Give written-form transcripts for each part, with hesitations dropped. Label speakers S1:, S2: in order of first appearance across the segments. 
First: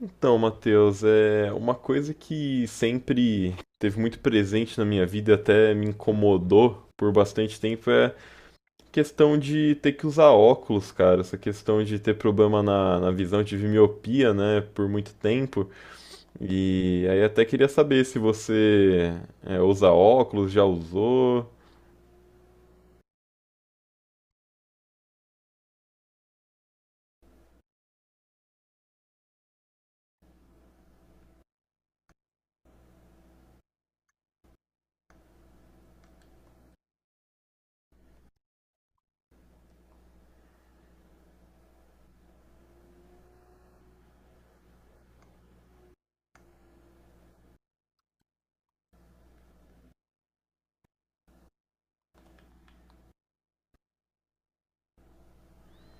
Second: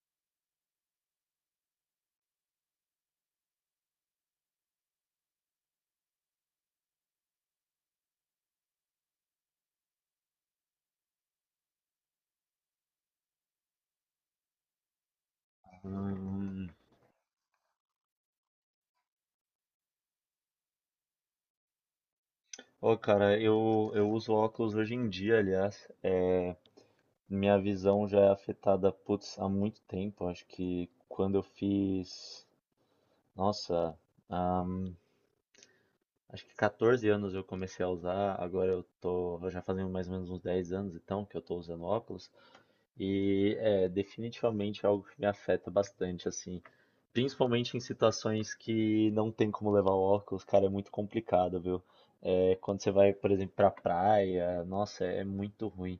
S1: Então, Matheus, é uma coisa que sempre teve muito presente na minha vida e até me incomodou por bastante tempo é a questão de ter que usar óculos, cara. Essa questão de ter problema na visão, tive miopia, né, por muito tempo.
S2: Hum.
S1: E aí até queria saber se você usa óculos, já usou.
S2: Ô, cara, eu uso óculos hoje em dia, aliás. É, minha visão já é afetada, putz, há muito tempo. Acho que quando eu fiz. Nossa, ahn, Acho que 14 anos eu comecei a usar. Agora eu tô. Já fazem mais ou menos uns 10 anos então que eu tô usando óculos. É definitivamente é algo que me afeta bastante, assim. Principalmente em situações que não tem como levar o óculos, cara, é muito complicado, viu? É, quando você vai, por exemplo, pra praia, nossa, é muito ruim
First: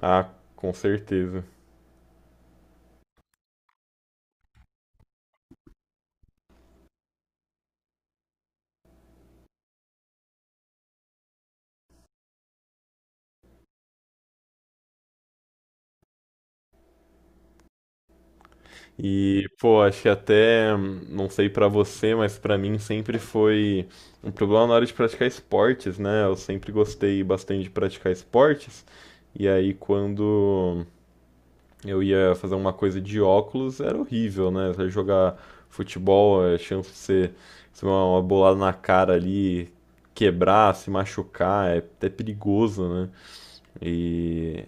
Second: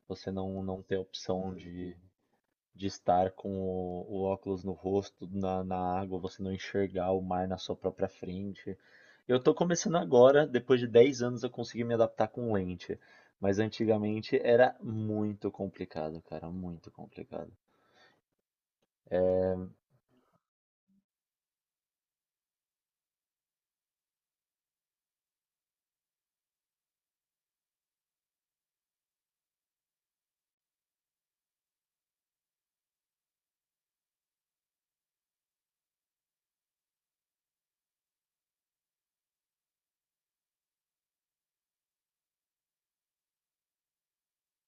S1: Ah,
S2: você não,
S1: com
S2: não ter
S1: certeza.
S2: opção de estar com o óculos no rosto, na água, você não enxergar o mar na sua própria frente. Eu tô começando agora, depois de 10 anos eu consegui me adaptar com lente, mas antigamente era muito complicado, cara, muito complicado.
S1: E, pô, acho que até, não sei pra você, mas pra mim sempre foi um problema na hora de praticar esportes, né? Eu sempre gostei bastante de praticar esportes. E aí, quando eu ia fazer uma coisa de óculos, era horrível, né? Você jogar futebol, a chance de você receber uma bolada na cara ali, quebrar, se machucar, é até perigoso, né? E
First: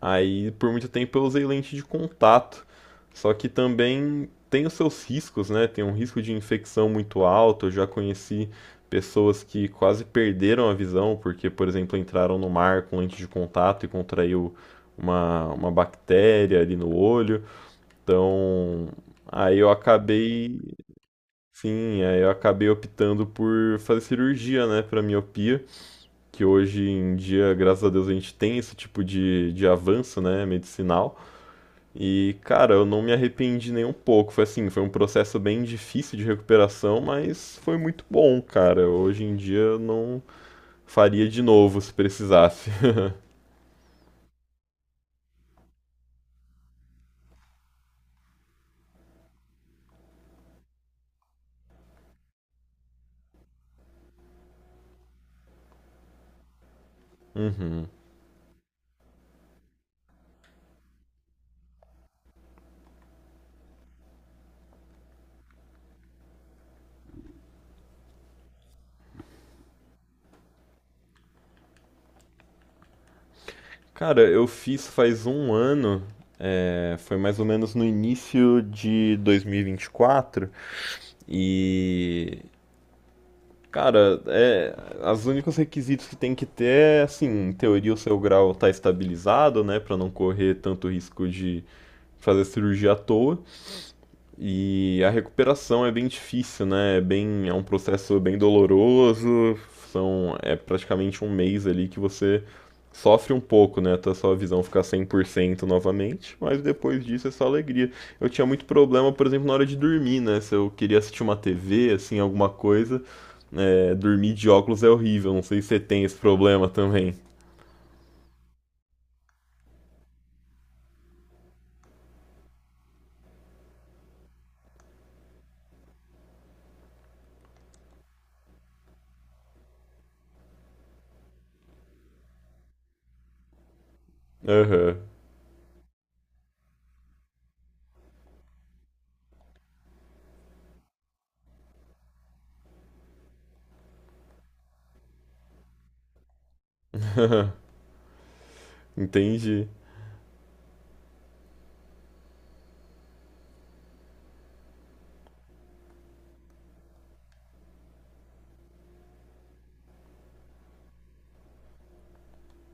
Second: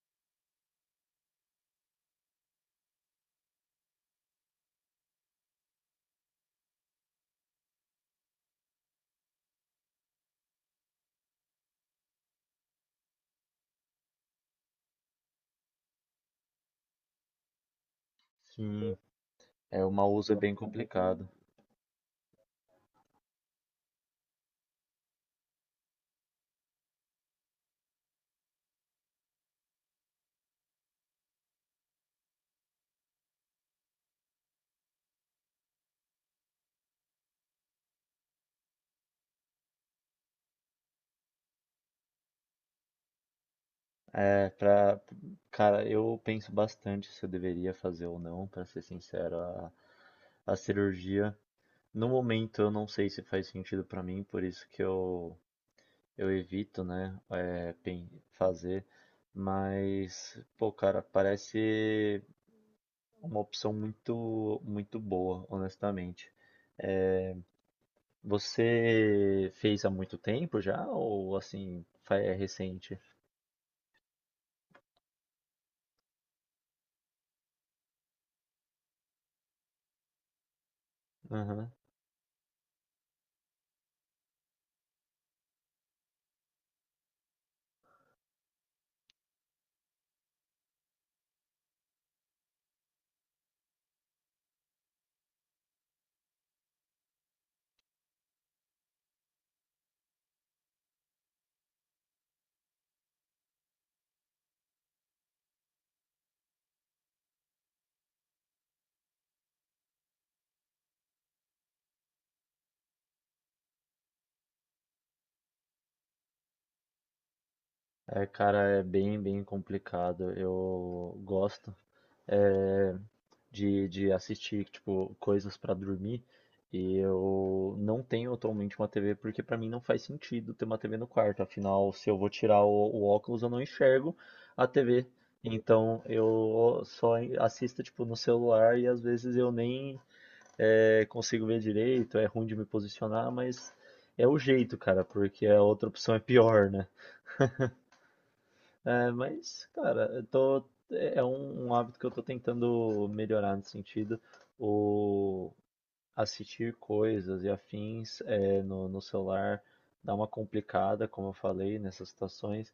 S1: aí por muito tempo eu usei lente de contato, só que também tem os seus riscos, né? Tem um risco de infecção muito alto. Eu já conheci pessoas que quase perderam a visão porque, por exemplo, entraram no mar com lente de contato e contraiu uma bactéria ali no olho. Então,
S2: Sim.
S1: aí eu
S2: É, o mau uso é bem
S1: acabei,
S2: complicado.
S1: sim, aí eu acabei optando por fazer cirurgia, né, para miopia, que hoje em dia, graças a Deus, a gente tem esse tipo de avanço, né, medicinal. E, cara, eu não me arrependi nem um pouco. Foi assim, foi um processo bem difícil de recuperação, mas foi muito bom, cara. Hoje em dia eu não faria de novo se precisasse.
S2: É, pra, cara, eu penso bastante se eu deveria fazer ou não, pra ser sincero, a cirurgia. No momento eu não sei se faz sentido pra mim, por isso que eu evito, né, é, fazer, mas, pô, cara, parece uma opção muito, muito boa, honestamente. É, você fez há muito tempo já, ou assim, é recente?
S1: Cara, eu fiz faz um ano, foi mais ou menos no início de 2024. E. vinte
S2: Aham.
S1: e quatro, e. Cara, os únicos requisitos que tem que ter é, assim, em teoria o seu grau tá estabilizado, né, pra não correr tanto risco de fazer cirurgia à toa. E a recuperação é bem difícil, né? É bem, é um processo bem doloroso. São, é praticamente um mês ali que você sofre um pouco, né? Até a sua visão ficar 100% novamente, mas depois disso é só alegria. Eu tinha muito problema, por exemplo, na hora de dormir, né? Se eu queria assistir uma TV, assim, alguma coisa, dormir de óculos é horrível. Não sei se você tem esse problema também.
S2: É, cara, é bem, bem complicado. Eu gosto. Eh, de assistir, tipo, coisas pra dormir. E eu não tenho atualmente uma TV porque pra mim não faz sentido ter uma TV no quarto. Afinal, se eu vou tirar o óculos, eu não enxergo a
S1: Aham,
S2: TV. Então eu só assisto tipo no celular e às vezes eu nem consigo ver direito, é ruim de me posicionar, mas é o jeito, cara, porque a outra opção é pior, né? É,
S1: entendi.
S2: mas, cara, eu tô, é um, um hábito que eu tô tentando melhorar nesse sentido. O assistir coisas e afins é, no, no celular dá uma complicada, como eu falei, nessas situações.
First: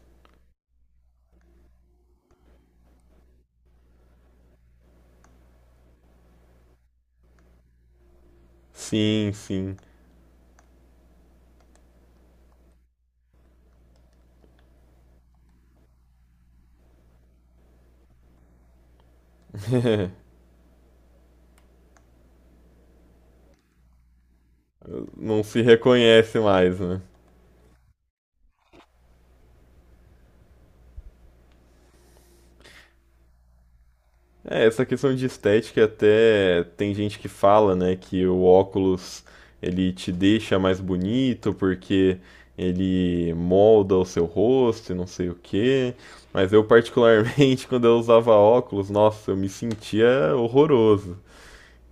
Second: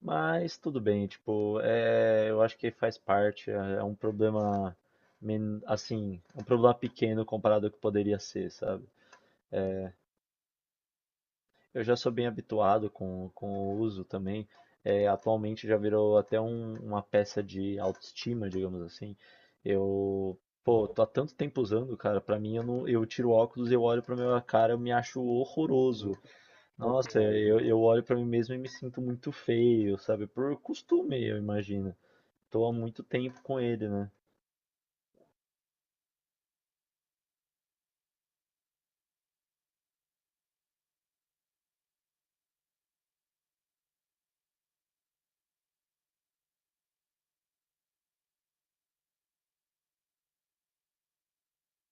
S2: Mas tudo bem, tipo, é, eu acho que faz parte, é, é um problema, assim, um problema pequeno comparado ao que poderia ser, sabe?
S1: Sim, sim.
S2: Eu já sou bem habituado com o uso também. É, atualmente já virou até uma peça de autoestima, digamos assim. Eu, pô, tô há tanto tempo usando, cara. Pra mim, eu não, eu tiro o óculos, eu olho pra minha cara, eu me acho
S1: Não se
S2: horroroso.
S1: reconhece mais, né?
S2: Nossa, eu olho pra mim mesmo e me sinto muito feio, sabe? Por costume, eu imagino. Tô há muito tempo com ele, né?
S1: É, essa questão de estética até tem gente que fala, né, que o óculos ele te deixa mais bonito porque ele molda o seu rosto e não sei o quê. Mas eu particularmente quando eu usava óculos, nossa, eu me sentia horroroso.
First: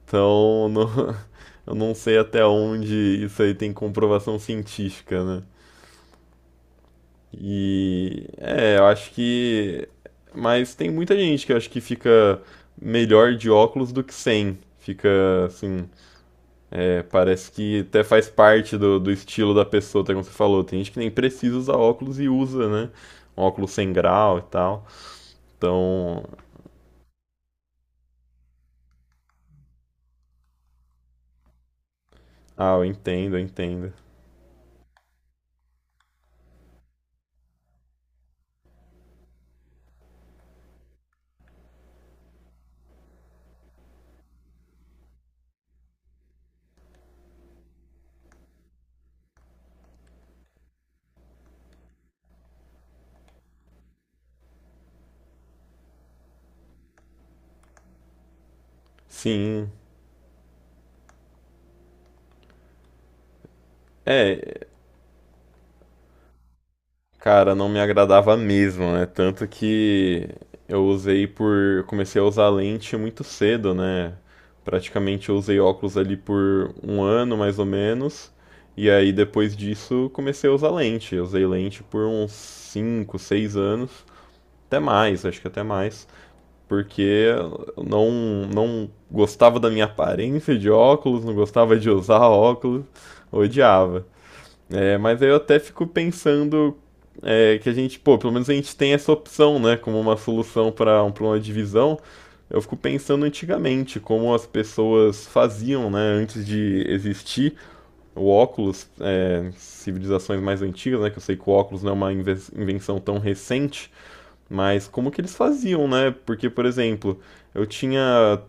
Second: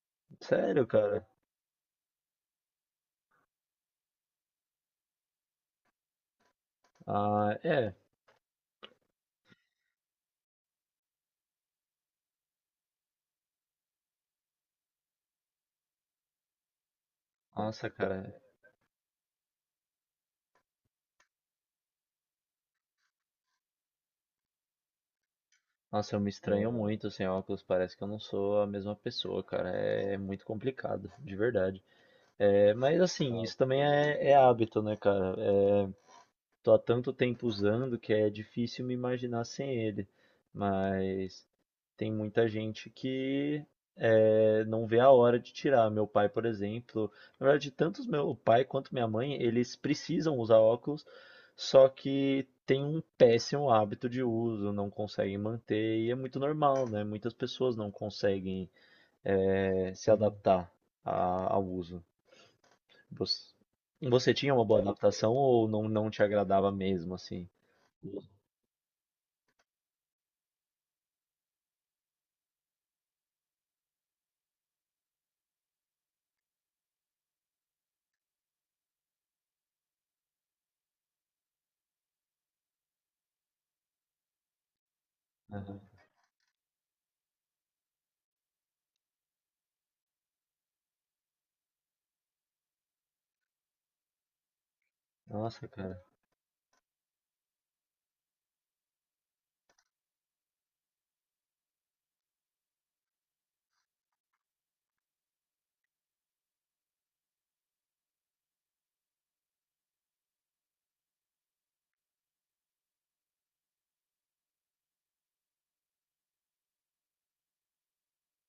S1: Então,
S2: Sério,
S1: não,
S2: cara.
S1: eu não sei até onde isso aí tem comprovação científica, né?
S2: Ah, é.
S1: E eu acho que. Mas tem muita gente que eu acho que fica melhor de óculos do que sem. Fica assim. Parece que
S2: Nossa,
S1: até faz
S2: cara.
S1: parte do estilo da pessoa, até como você falou. Tem gente que nem precisa usar óculos e usa, né? Um óculos sem grau e tal.
S2: Nossa, eu
S1: Então.
S2: me estranho muito sem óculos, parece que eu não sou a mesma pessoa, cara. É muito complicado, de verdade. É,
S1: Ah, eu
S2: mas
S1: entendo, eu
S2: assim, isso também
S1: entendo.
S2: é, é hábito, né, cara? É, tô há tanto tempo usando que é difícil me imaginar sem ele. Mas tem muita gente que não vê a hora de tirar. Meu pai, por exemplo, na verdade, tanto meu pai quanto minha mãe, eles precisam usar óculos, só que tem um péssimo hábito de uso, não conseguem manter, e é muito normal, né? Muitas pessoas não conseguem
S1: Sim.
S2: se adaptar ao uso. Você, você tinha uma
S1: É,
S2: boa adaptação ou não, não te agradava mesmo, assim?
S1: cara, não me agradava mesmo, né? Tanto que eu usei por. Eu comecei a usar lente muito cedo, né? Praticamente eu usei óculos ali por um ano mais ou menos. E aí depois disso comecei a usar lente. Eu usei lente por uns 5, 6 anos. Até mais, acho que até mais. Porque eu não gostava da minha aparência de óculos, não gostava de usar óculos, odiava. É, mas aí eu até
S2: Nossa,
S1: fico
S2: cara.
S1: pensando que a gente, pô, pelo menos a gente tem essa opção, né, como uma solução para um problema de visão. Eu fico pensando antigamente como as pessoas faziam, né, antes de existir o óculos, civilizações mais antigas, né, que eu sei que o óculos não é uma invenção tão recente, mas como que eles faziam, né? Porque, por exemplo, eu tinha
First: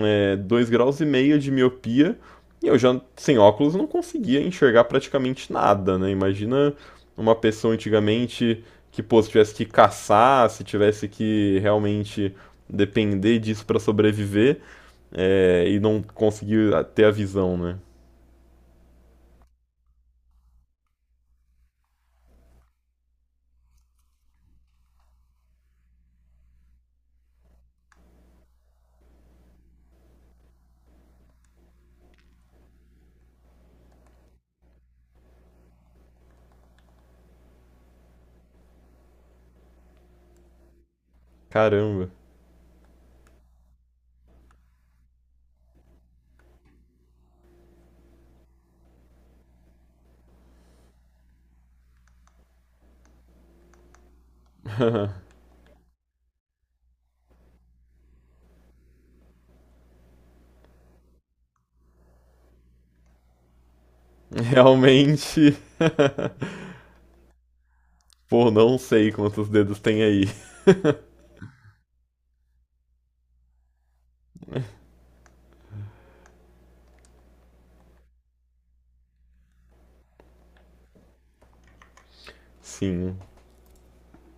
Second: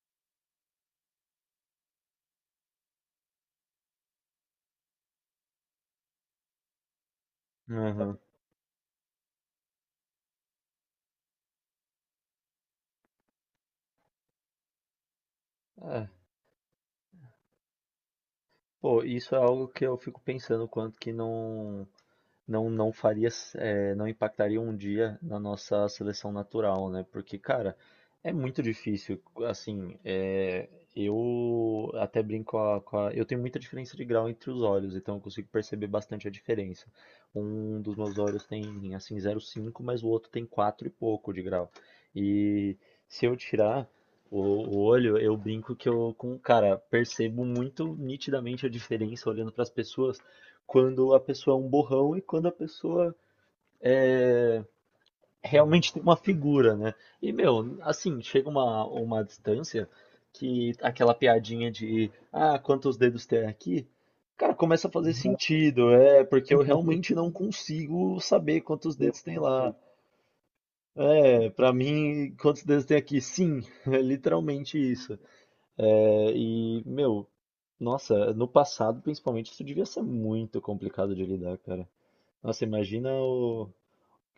S1: 2 graus e meio de miopia e eu já, sem óculos, não conseguia enxergar praticamente nada, né? Imagina uma pessoa
S2: Aham.
S1: antigamente que, pô, se tivesse que caçar, se tivesse que realmente depender disso para sobreviver, e não conseguir ter a visão, né?
S2: Pô, isso é algo que eu fico pensando, quanto que não faria, não impactaria um dia na nossa seleção natural, né? Porque, cara, é muito difícil. Assim, eh, eu até brinco Eu tenho muita diferença de grau entre os olhos, então eu consigo perceber bastante a diferença. Um dos meus olhos tem, assim, 0,5 mas o outro tem 4 e pouco de grau.
S1: Caramba.
S2: E se eu tirar. O, o olho, eu brinco que eu, com, cara, percebo muito nitidamente a diferença olhando para as pessoas, quando a pessoa é um borrão e quando a pessoa realmente tem uma figura, né? E, meu, assim, chega uma distância que aquela piadinha de, ah, quantos dedos tem aqui? Cara, começa a fazer
S1: Realmente,
S2: sentido, é, porque eu realmente não consigo
S1: pô,
S2: saber
S1: não
S2: quantos
S1: sei
S2: dedos tem
S1: quantos
S2: lá.
S1: dedos tem aí.
S2: É, para mim, quantos dedos tem aqui? Sim, é literalmente isso. É, e, meu, nossa, no passado, principalmente, isso devia ser muito complicado de lidar, cara. Nossa, imagina
S1: Sim,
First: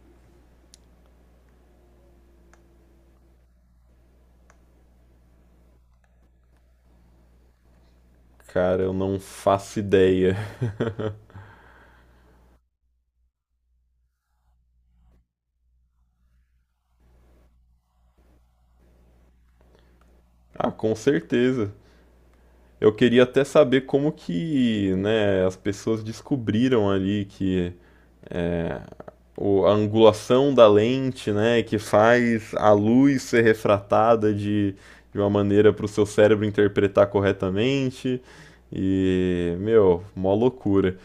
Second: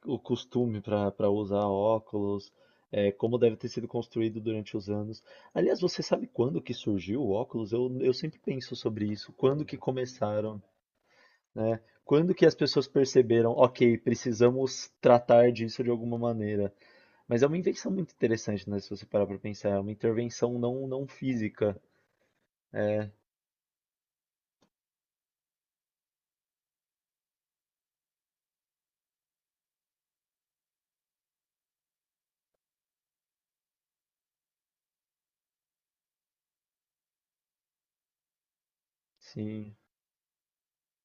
S2: o costume para usar óculos, é, como deve ter sido construído durante os anos. Aliás, você sabe quando que surgiu o óculos? Eu sempre penso
S1: cara, eu
S2: sobre
S1: não
S2: isso. Quando que
S1: faço ideia.
S2: começaram, né? Quando que as pessoas perceberam, ok, precisamos tratar disso de alguma maneira. Mas é uma invenção muito interessante, né? Se você parar para pensar, é uma intervenção
S1: Ah, com
S2: não
S1: certeza.
S2: física.
S1: Eu
S2: É,
S1: queria até saber como que, né, as pessoas descobriram ali que a angulação da lente, né, que faz a luz ser refratada de uma maneira para o seu cérebro interpretar corretamente. E,
S2: sim.
S1: meu, mó loucura.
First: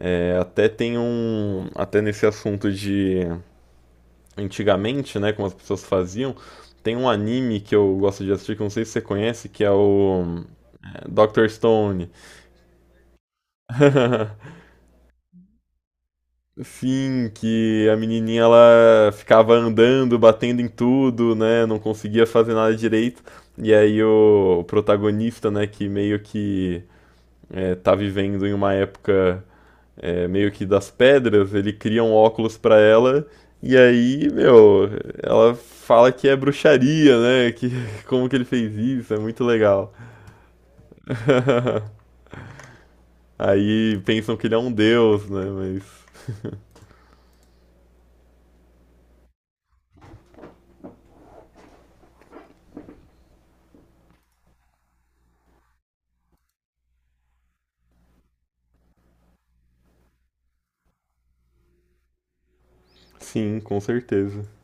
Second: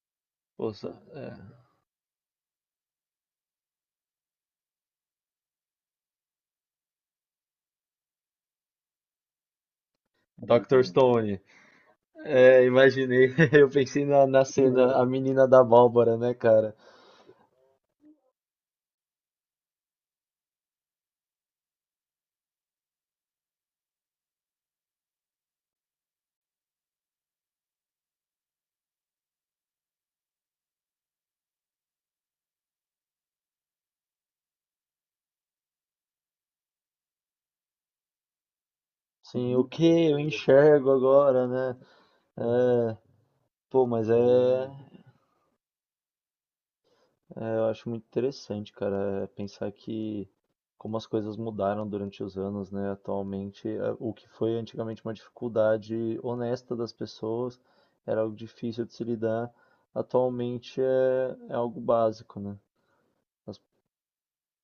S1: Até
S2: Poxa,
S1: tem
S2: é.
S1: um, até nesse assunto de antigamente, né, como as pessoas faziam, tem um anime que eu gosto de assistir, que eu não sei se você conhece, que é o
S2: Dr. Stone.
S1: Dr. Stone.
S2: É, imaginei. Eu pensei na cena, a menina da Bárbara, né, cara?
S1: Sim, que a menininha ela ficava andando, batendo em tudo, né, não conseguia fazer nada direito. E aí o protagonista, né, que meio que tá vivendo em uma época meio que das pedras, ele cria um óculos pra ela. E aí, meu, ela fala que é bruxaria, né? Que como que ele fez isso? É muito
S2: Sim, o que
S1: legal.
S2: eu enxergo agora, né? É, pô,
S1: Aí
S2: mas é,
S1: pensam que ele é um deus, né? Mas
S2: eu acho muito interessante, cara, é pensar que como as coisas mudaram durante os anos, né? Atualmente, é, o que foi antigamente uma dificuldade honesta das pessoas, era algo difícil de se lidar, atualmente é, é algo básico, né?
S1: sim,
S2: As
S1: com certeza.